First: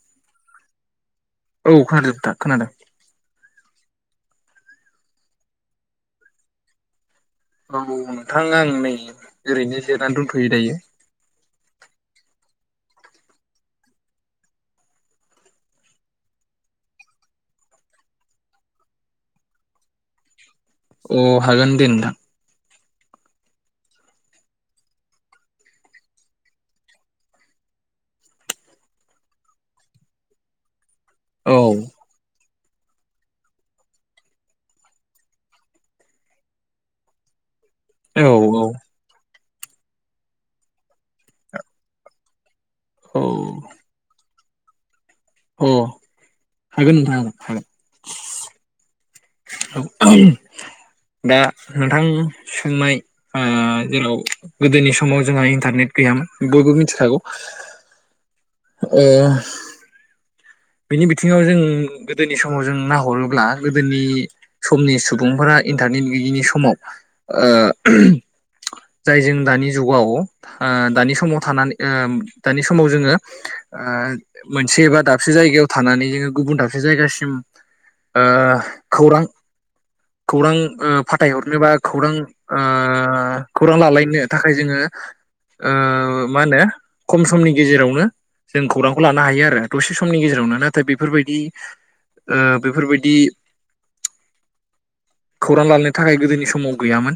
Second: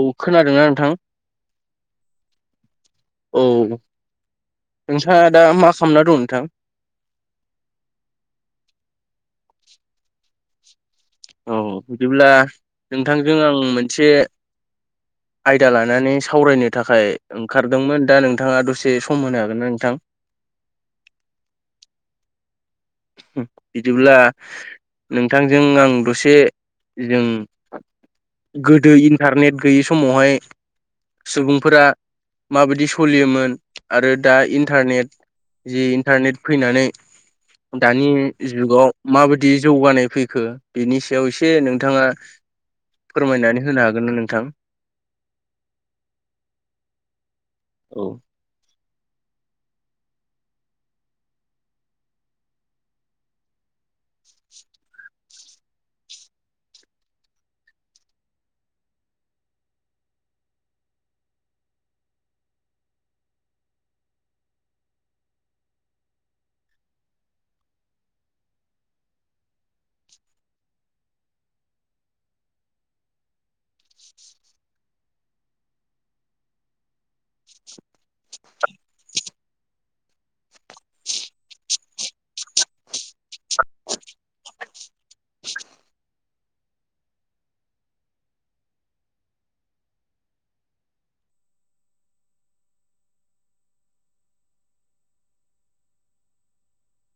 औ खोनादों आं थां औ खोनादों नोंथां खोनादों औ नोंथाङा दा मा खामना दं नोंथां? औ नोंथां आं नै ओरैनो जिरायनानै दोंथयो दायो औ बिदिब्ला नोंथांजों आं मोनसे आयदा लानानै सावरायनो थाखाय ओंखारदोंमोन दा नोंथाङा दसे सम होनो हागोन ना नोंथां? अ हागोन दे नोंथां बिदिब्ला नोंथांजों आं दसे जों गोदो इन्टारनेट गैयै समावहाय औ सुबुंफोरा माबायदि सोलियोमोन आरो दा इन्टारनेट जि इन्टारनेट फैनानै दानि औ जुगाव माबा दि जौगानाय फैखो बिनि सायाव इसे नोंथांङा फोरमायनानै औ होनो हागोन ना नोंथां? अ हागोन नोंथांङ हागोन औ औ दा नोंथां सोंनाय ओ जेराव गोदोनि समाव जोंहा इन्टारनेट गैयामोन बयबो मिथिखागौ ओ। बिनि बिथिङाव जों गोदोनि समाव जों नाहरोब्ला गोदोनि समनि सुबुंफोरा इन्टारनेट गैयिनि समाव ओ जाय जों दानि जुगाव ओ दानि समाव थानानै ओ दानि समाव जोङो ओ मोनसे एबा दाब दाबसे जायगायाव थानानै जोङो गुबुन दाबसे जायगासिम ओ खौरां खौरां फाथायहरनो बा खौरां खौरां लालायनो थाखाय जोङो ओ मा होनो खम समनि गेजेरावनो जों खौरांखौ लानो हायो आरो दसे सम समनि गेजेरावनो नाथाय बेफोरबायदि बेफोरबायदि खौरां लानो थाखाय गोदोनि समाव गैयामोन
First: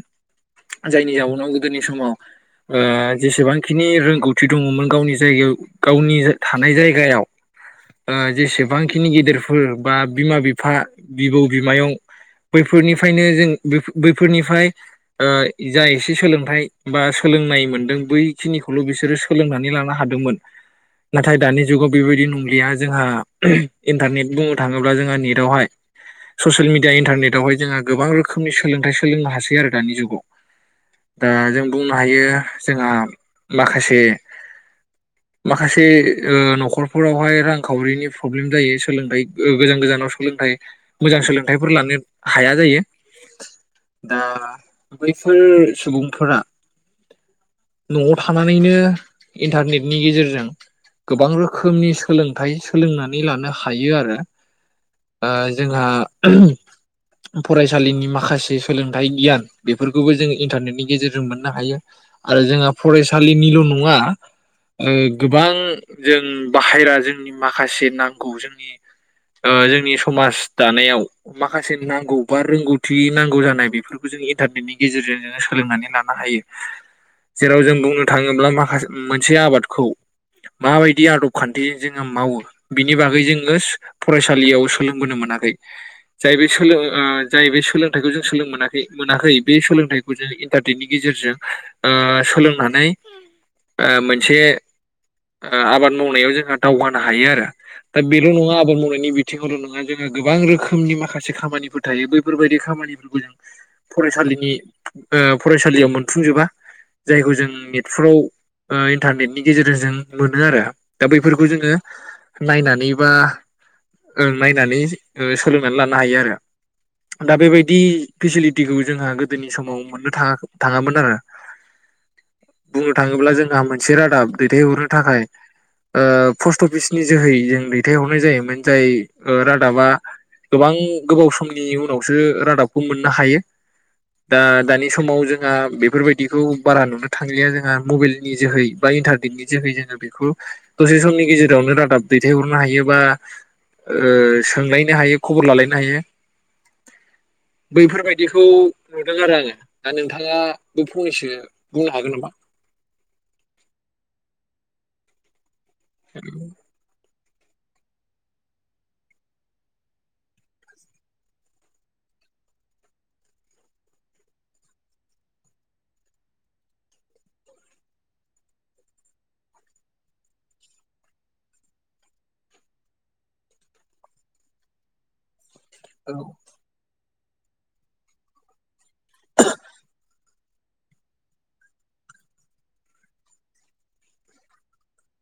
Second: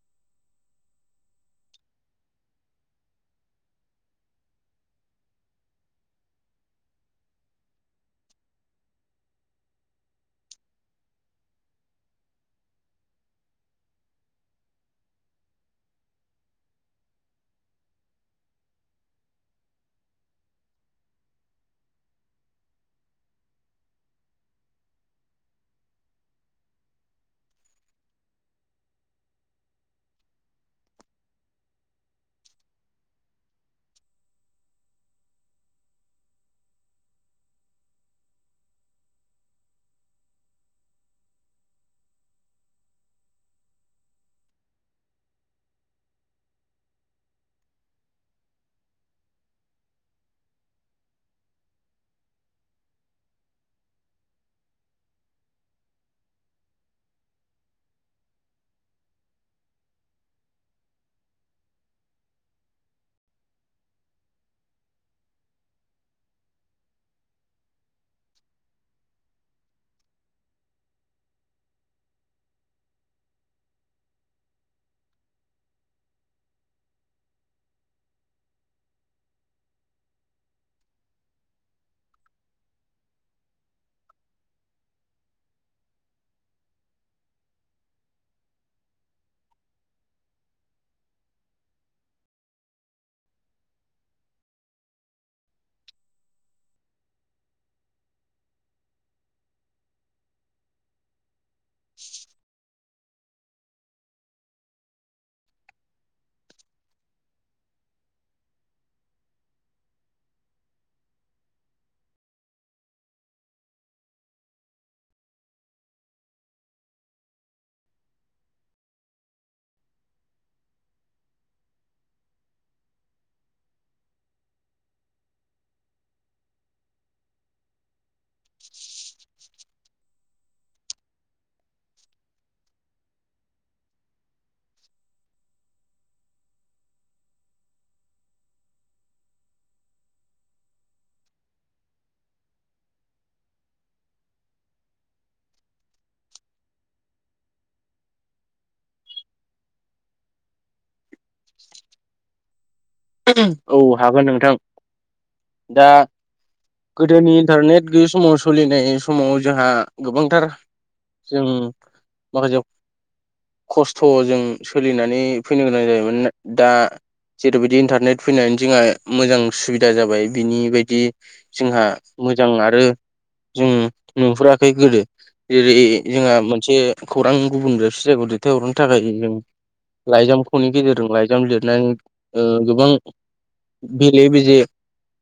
जायनि जाउनाव गोदोनि समाव ओ जेसेबांखिनि रोंगौथि दङमोन गावनि जायगायाव गावनि थानाय जायगायाव ओ जेसेबांखिनि गेदेरफोर बा बिमा बिफा बिबौ बिमायाव बैफोरनिफ्रायनो जों बैफोरनिफ्राय जा एसे सोलोंथाइ बा सोलोंनाय मोनदों बैखिनिखौल बिसोरो सोलोंनानै लानो हादोंमोन नाथाय दानि जुगाव बेबायदि नंलि या जोंहा इन्टारनेट बुंनो थाङोब्ला जोंहा नेटावहाय ससिल मिडिया इन्टारनेटावहाय जोंहा गोबां रोखोमनि सोलोंथाइ सोलोंनो हासै आरो दानि जुगाव दा जों बुंनो हायो जोंहा माखासे माखासे न'खरफोरावहाय रांखावरिनि प्रब्लेम जायो सोलोंथाइ गोजान गोजानाव सोलोंथाइ मोजां सोलोंथाइफोर लानो हाया जायो दा बैफोर सुबुंफोरा न'आव थानानैनो इन्टारनेटनि गेजेरजों गोबां रोखोमनि सोलोंथ सोलोंनानै लानो हायो आरो ओ जोंहा फरायसालिनि माखासे सोलोंथाइ गियान बेफोरखौबो जों इन्टारनेटनि गेजेरजों मोननो हायो आरो जोंहा फरायसालिनिल नङा गोबां जों बाहेरा जोंनि माखासे नांगौ जोंनि जोंनि समाज दानायाव माखासे नांगौ बा रोंगौथि नांगौ जानाय बेफोरखौ जों इन्टारनेटनि गेजेरजों जोङो सोलोंनानै लानो हायो जेराव जों बुंनो थांङोब्ला माखासे मोनसे आबादखौ माबायदि आदब खान्थि जोङो मावो बिनि बागै जोङो फरायसालियाव सोलोंबोनो मोनाखै जाय बे सोलों जाय बे सोलोंथाइखौ जों सोलोंथाइखौ मोनाखै बे सोलोंथाइखौ जों इन्टारनेटनि गेजेरजों सोलोंनानै मोनसे आबाद मावनायाव जोंहा दावगानो हायो आरो दा बेल नङा आबाद मावनायनि बिथिङावल नङा जोङो गोबां रोखोमनि माखासे खामानिफोर थायो बैफोरबायदि खामानि फराइसालिनि ओ फरायसालियाव मोनफुंजोबा जायखौ जों नेटफ्राव इन्टारनेटनि गेजेरजों मोनो आरो दा बै बेफोरखौ जोङो नायनानै बा नायनानै सोलोंनानै लानो हायो आरो दा बेबायदि फेसिलिटिखौ जोंहा गोदोनि समाव मोननो थाङ थाङामोन आरो बुंनो थांङोब्ला जोंहा मोनसे रादाब दैथायहरनो थाखाय। ओ पस्ट अफिसनि जोहै जों दैथायहरनाय जायोमोन जाय रादाबा गोबां गोबाव समनि उनावसो रादाबखौ मोननो हायो दा दानि समाव जोंहा बेफोरबायदिखौ बारा नुनो थांलिया जोंहा मबाइलनि जोहै बा इन्टारनेटनि जोहै जोङो बेखौ दसे समनि गेजेरावनो रादाब दैथायहरनो हायो बा ओ सोंलायनो हायो खबर लालायनो हायो। बैफोरबायदिखौ नुदों आरो आङो दा नोंथांङााबो फंनैसो बुंनो हागोन नामा। औ हागोन नोंथां। दा [inaudible] गोदोनि इन्टारनेट गैयै समाव सोलिनाय समाव जोंहा गोबांथार जों माखासे खस्थ जों सोलिनानै फैनो गोनां जायोमोन दा जेरैबायदि इन्टार नेट फैनानै जोंहा मोजां सुबिदा जाबाय बिनि बायदि जोंहा मोजां आरो जों नुहुराखै गोदो। जेरै औ जोंहा मोनसे खौरां गुबुन दाबसे जायगायाव दैथायहर थाखाय लाइजाम फननि गेजेरजों लाइजाम लिरनानै ओ गोबां बेले बेजे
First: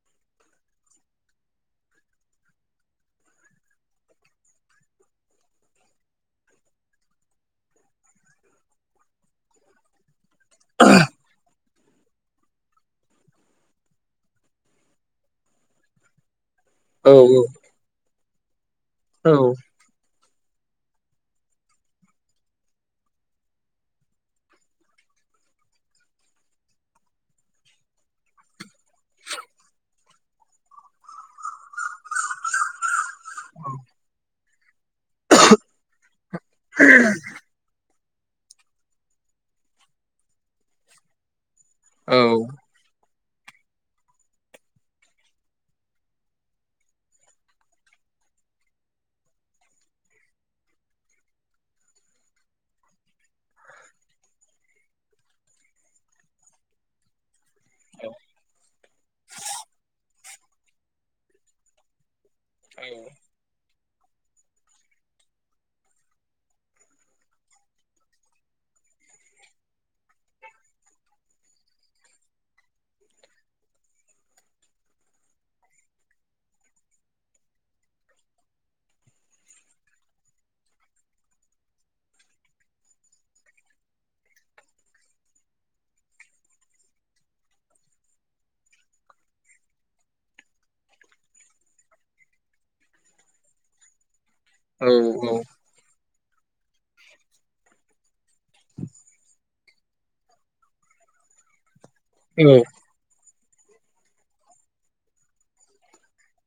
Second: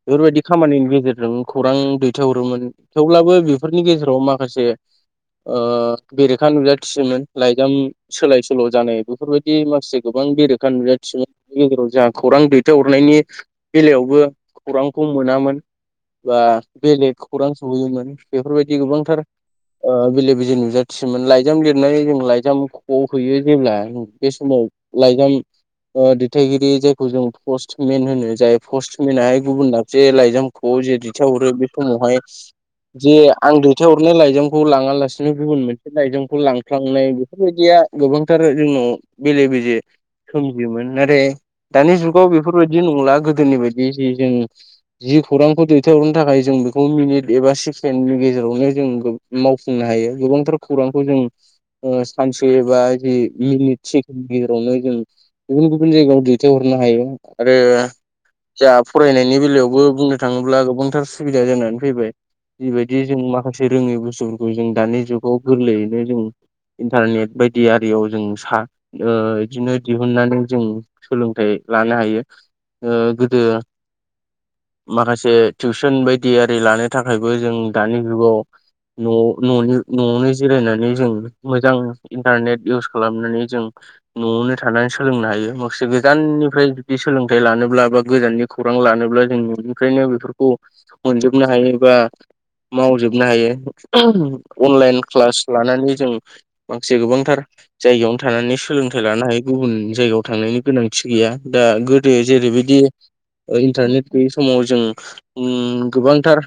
बेफोरबायदि खामानिनि गेजेरजों खौरां दैथायहरोमोन थेवब्लाबो बेफोरनि गेजेराव माखासे ओ बेरेखा नुजाथिसोमोन लाइजाम सोलाय सोल' जानाय बेफोरबायदि माखासे गोबां बेरेखा नुजाथि गेजेराव जा खौरां दै थाय हरनायनि बेलायावबो खौरांखौ मोनामोन बा औ बेलेग खौरां सहैयोमोन । बेफोरबाय गोबांथार औ ओ बेले नुजाथियोमोन लाइजाम लिरनाय जों लाइजाम ख'आव हैयो जेब्ला बे समाव लाइजाम ओ दैथायगिरि जायखौ जों पस्टमेन होनो जाय पस्टमेनाहाय गुबुन दाबसे लाइजाम ख'आव जे दैथायहरो बे समावहाय जे आं दैथायहरनाय लाइजाम खौ लाङा लासिनो गुबुन मोनसे लायजाम खौ लांफ्लांनाय बेफोरबायदिया गोबांथार जोंनाव बेले बेजे सोमजियोमोन नाथाय औ बेफोरबायदि नंला गोदोनि बायदि जि जों जि खौरांखौ दैथायहरनो थाखाय जों बेखौ मिनिट एबा सेकेणडनि गेजेरावनो जों मावफुंनो हायो गोबांथार खौरांखौ जों सानसे एबा जि मिनिट सेकेडनि गेजेरावनो जों गुबुन गुबुन जायगायाव दैथायहरनो हायो । [inaudible] आरो जा फरायनायनि बेलायावबो बुंनो थाङोब्ला गोबांथार सुबिदा जानानै फैबाय। जिबायदि जों माखासे रोङै बुस्तफोरखौ जों दानि जुगाव गोरलैयैनो जों इन्टारनेट बायदि आरियाव जों सा ओ इदिनो दिहुननानै जों सोलोंथाइ लानो हायो ओ गोदो माखासे टिउसन बायदि आरि लानो थाखायबो जों दानि जुगाव न' न'नि न'आवनो जिरायनानै जों मोजां इन्टारनेट इउस खालामनानै जों न'आवनो थानानै सोलोंनो हायो माखासे गोजाननि फ्राय जुदि सोलोंथाइ लानोब्ला बा गोजाननि खौरां लानोब्ला जों न'निफ्रायनो बेफोरखौ मोनजोबनो हायो बा मावजोबनो हायो। औ अनलाइन क्लास लानानै जों माखासे गोबांथार जायगायावनो थानानै सोलोंथाइ लानो हायो गुबुन जायगायाव थांनायनि गोनांथि गैया। दा गो औ जेरैबायदि ओ इन्टारनेट गैयै समाव जों उम गोबांथार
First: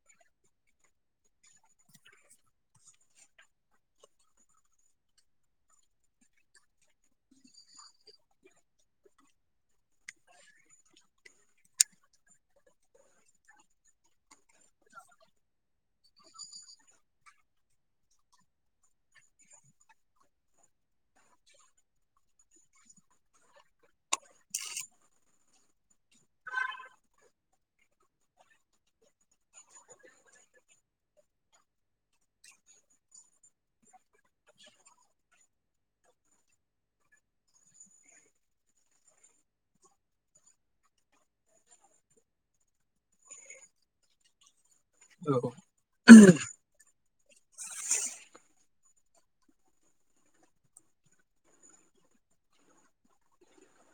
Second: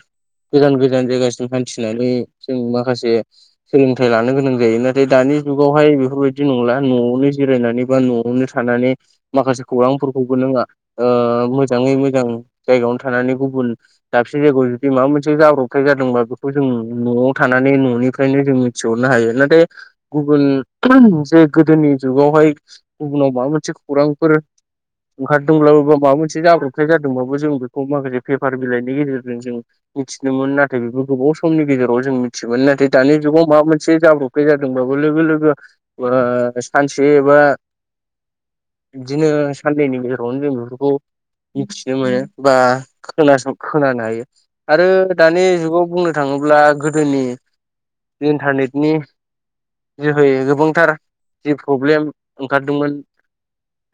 गोजान गोजान जायगासिम हान्थिनानै जों माखासे सोलोंथाइ लानो गोनां जायो नाथाय दानि जुगावहाय बेफोरबायदि नंला न'आवनो जिरायनानै बा न'आवनो थानानै माखासे खौरांफोरखौबो नोंङो ओ मोजाङै मोजां जायगायावनो थानानै गुबुन दाबसे जायगायाव जुदि माबा मोनसे जाब्रबथाय जादोंबा बेखौ जों न'आव थानानै न'निफ्रायनो जों मिथिहरनो हायो नाथाय गुबुन जे गोदोनि जुगावहाय गुबुनाव माबा मोनसे खौरांफोर ओंखारदोंब्लाबबो माबा मोनसे जाब्रबथाय जादोंबाबो जों बेखौ माखासे पेपार बिलाइनि गेजेरजों जों मिथिनोमोन नाथाय बेबो गोबाव समनि गेजेराव जों मिथियोमोन नाथाय दानि जुगाव माबा मोनसे जाब्रबथाय जादोंबाबो लोगो लोगो ओ सानसे बा इदिनो सान्नैनि गेजेरावनो जों बेफोरखौ मिथिनो मोनो बा खोनासं खोनानो हायो। आरो दानि जुगाव बुंनो थाङोब्ला गोदोनि इन्टारनेटनि जोहैैयै गोबांथार जि प्रब्लेम ओंखारदोंमोन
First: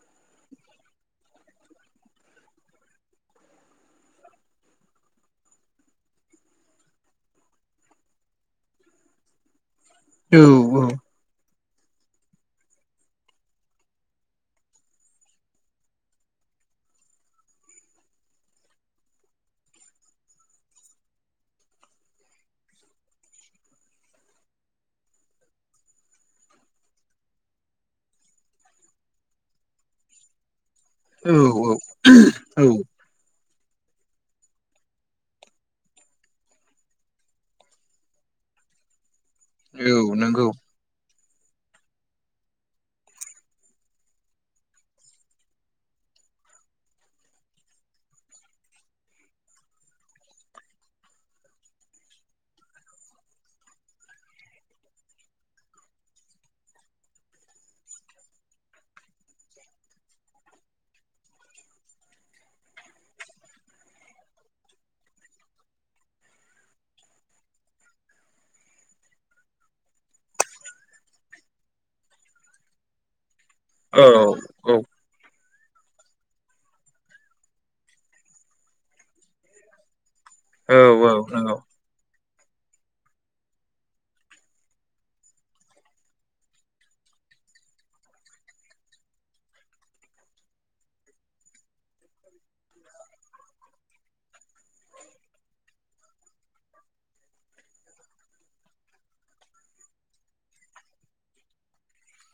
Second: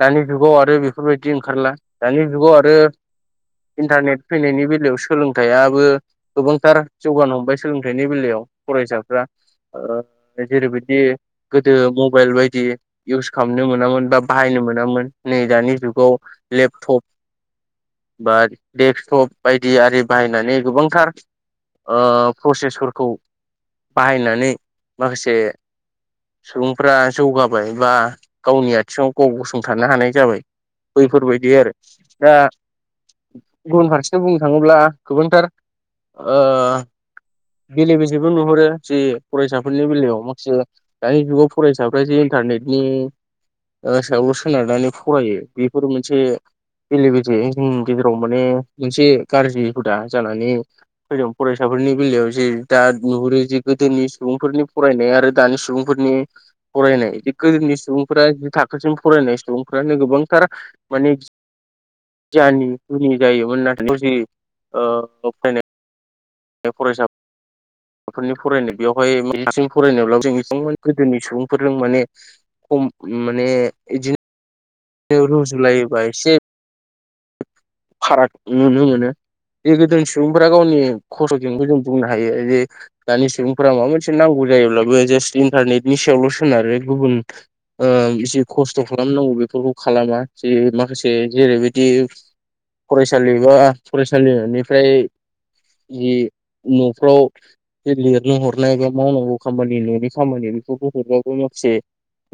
दानि जुगाव आरो बेफोरबायदि ओंखारला, दानि जुगाव आरो इन्टारनेट फैनायनि बेलायाव सोलोंथाइाबो गोबांथार जौगानो हमबाय सोलोंथाइनि बेलायाव फरायसाफ्रा। ओ औ औ जेरैबायदि गोदो मबाइल बायदि इउस खालामनो मोनामोन बा बाहायनो मोनामोन। नै दानि जुगाव लेपटप बा डेकसटप बायदि आरि बाहायनानै गोबांथार ओ प्रसेसफोरखौ बाहायनानै माखासे सुबुंफ्रा जौगाबाय बा गावनि आथिङाव गाव गसंथानो हानाय। जाबाय। औ बैफोरबायदि आरो दा औ गुबुन फारसेथि बुंनो थाङोब्ला गोबांथार ओ बेले बेजेबो नुहरो जे फरायसाफोरनि औ बेलायाव नंगौ माखासे दानि जुगाव फरायसाफ्रा जे इन्टारनेटनि ओ सायावल' सोनारनानै फरायो बेफोर मोनसे बेले बेजे जोंनि गेजेराव माने मोनसे गाज्रि हुदा जानानै फैदों। फरायसाफोरनि बेलायाव जे दा नुहुरो जे गोदोनि सुबुंफोरनि फरायनाय आरो दानि सुबुंफोरनि फरायनाय बे गोदोनि सुबुंफोरा जि थाखोसिम फरायनाय सुबुं फ्रानो गोबांथार माने गियानि गुनि जायोमोन नाथाय [unintelligible] फरायसाफोरनि फरायनाय बेवहाय [unintelligible] गोदोनि सुबुंफोरजों माने खम माने औ इदिनो औ रुजुलायोबा एसे फाराग नुनो मोनो, जे गोदोनि सुबुंफोरा औ गावनि औ नंगौ [unintelligible] जों बुंनो हायो जे दानि सुबुंफोरा माबा मोनसे नांगौ जायोब्लाबो जास्ट इन्टारनेटनि सायावल' सोनारो गुबुन ओ जि खस्थ' खालामनांगौ बेफोरखौ खालामा जे माखासे जेरैबायदि फरायसालि बा फरायसालिनिफ्राय जि न'फ्राव जि लिरनो हरनाय एबा मावनांगौ खामानि न'नि खामानि बेफोरखौ हरबाबो माखासे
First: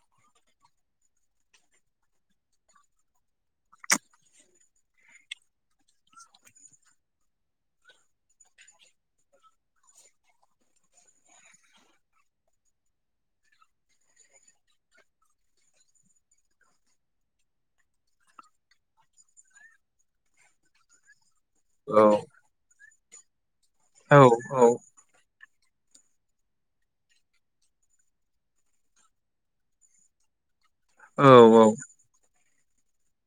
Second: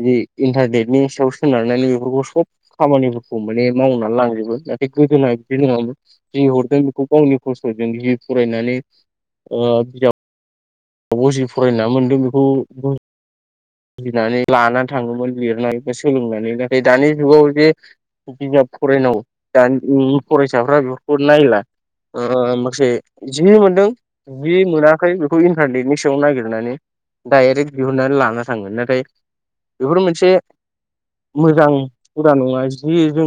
जि इन्टारनेटनि सायाव सोनारनानै बेफोरखौ सब खामानिफोरखौ माने मावनानै लांजोबो। गोदोना बिदि नोङामोन, जि हरदों बेखौ गावनि खस्थ'जों जि फरायनानै ओ बिजाब बाव जे फरायना मोन्दों बेखौ बो बुजिनानै लानानै थाङोमोन लिरनानै बा सोलोंनानै नाथाइ दानि जुगाव जे बिजाब फरायनांगौ दानि फरायसाफ्रा बेफोरखौ नायला औ ओ ओ से जि मोनदों, औ जि औ मोनाखै बे खौ इन्टारनेटनि सायाव नागिरनानै डाइरेक्ट दिहुननानै लाना थाङो नाथाय बेफोर मोनसे औ-औ फुरा नङा जि जों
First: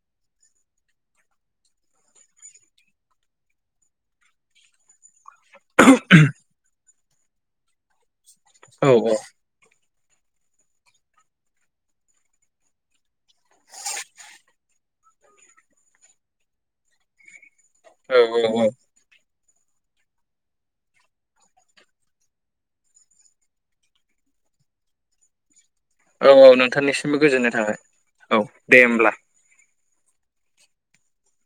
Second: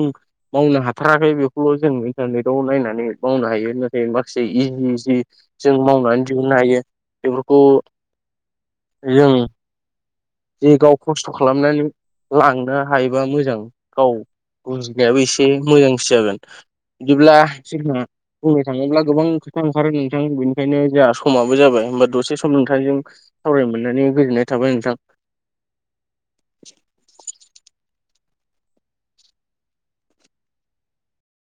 मावनो हात्राखै बेखौल' जों इन्टारनेटआव नायनानै मावनो हायो नाथाय माखासे इ-इजि जों मावनानै दिहुननो हायो बेफोरखौ औ-औ जों जे गाव खस्थ' खालामनानै लांनो हायोबा मोजां गाव बुंजिनायाबो एसे मोजांसो जागोन बिदिब्ला जोंहा औ बुंनो औ थाङोब्ला गोबां खोथा ओंखारो नोंथां बेनिखायनो जोंहा समाबो जाबाय होमबा दसे सम नोंथांजों सावरायनो मोननानै गोजोननाय थाबाय नोंथां। औ-औ नोंथांनिसिमबो गोजोननाय थाबाय। औ दे होमब्ला।